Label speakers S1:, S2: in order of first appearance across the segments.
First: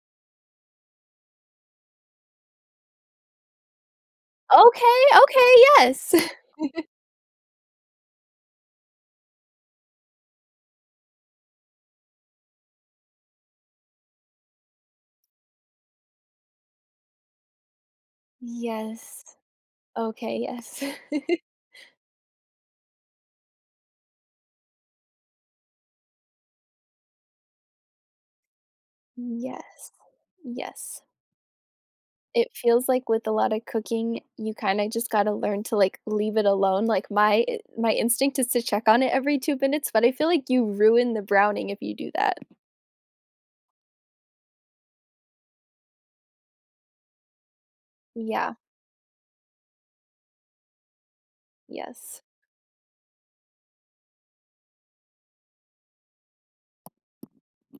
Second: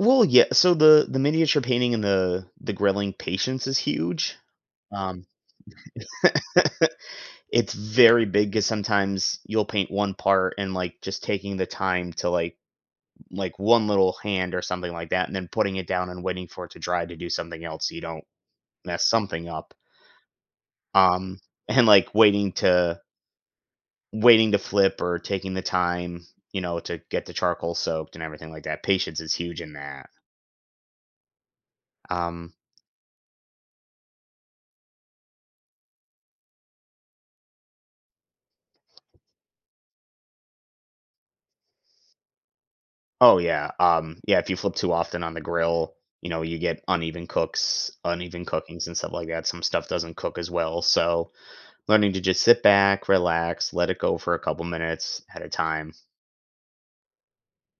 S1: Well, yea so the the miniature painting and the the grilling patience is huge,
S2: Okay,
S1: um
S2: okay, yes.
S1: It's very big 'cause sometimes you'll paint one part and, like, just taking the time to, like like, 1 little hand or something like that, and then putting it down and waiting for it to dry to do something else so you don't mess
S2: Yes,
S1: something up
S2: okay, yes.
S1: um, and like, waiting to waiting to flip or taking the time, you know, to get the charcoal soaked and everything like that. Patience is huge in
S2: Yes,
S1: that.
S2: yes. It
S1: Um
S2: feels like with a lotta cooking, you kinda just gotta learn to, like, leave it alone. Like, my i my instinct is to check on it every 2 minutes, but I feel like you ruin the browning if you do that.
S1: Oh, yeah. Um, yeah, if you flip too often on the grill, you know, you get uneven cooks uneven
S2: Yeah.
S1: cooking, and stuff like that. Some stuff doesn't cook as well, so learning
S2: Yes.
S1: to just sit back, relax, let it go for a couple minutes at a time.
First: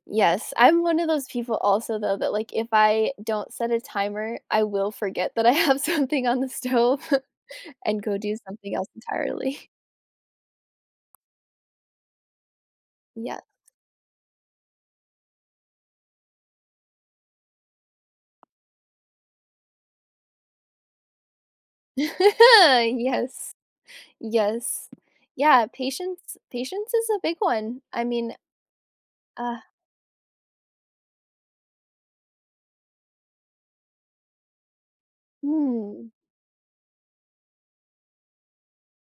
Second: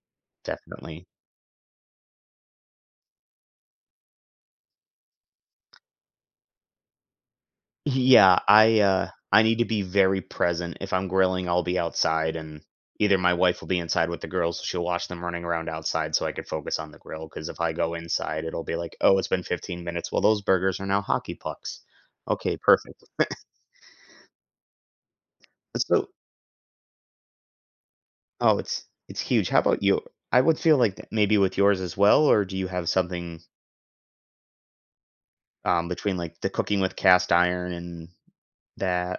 S2: Yes, I'm one
S1: Definitely.
S2: of those people also, though, that, like, if I don't set a timer, I will forget that I have something on the stove and go do
S1: Yeah,
S2: something
S1: I,
S2: else
S1: uh I need to
S2: entirely.
S1: be very present. If I'm grilling, I'll be outside, and either my
S2: Yeah.
S1: wife will be inside with the girls, she'll watch them running around outside so I could focus on the grill 'cause if I go inside, it'll be like, "Oh, it's been 15 minutes. Well, those burgers are now hockey pucks. Okay, perfect."
S2: Yes, yes. Yeah,
S1: It's so
S2: patience patience is a big one. I mean,
S1: Oh, it's it's huge.
S2: uh
S1: How about you? I would feel like maybe with yours as well, or do you have something um,
S2: Mm.
S1: between, like, the cooking with cast iron and that?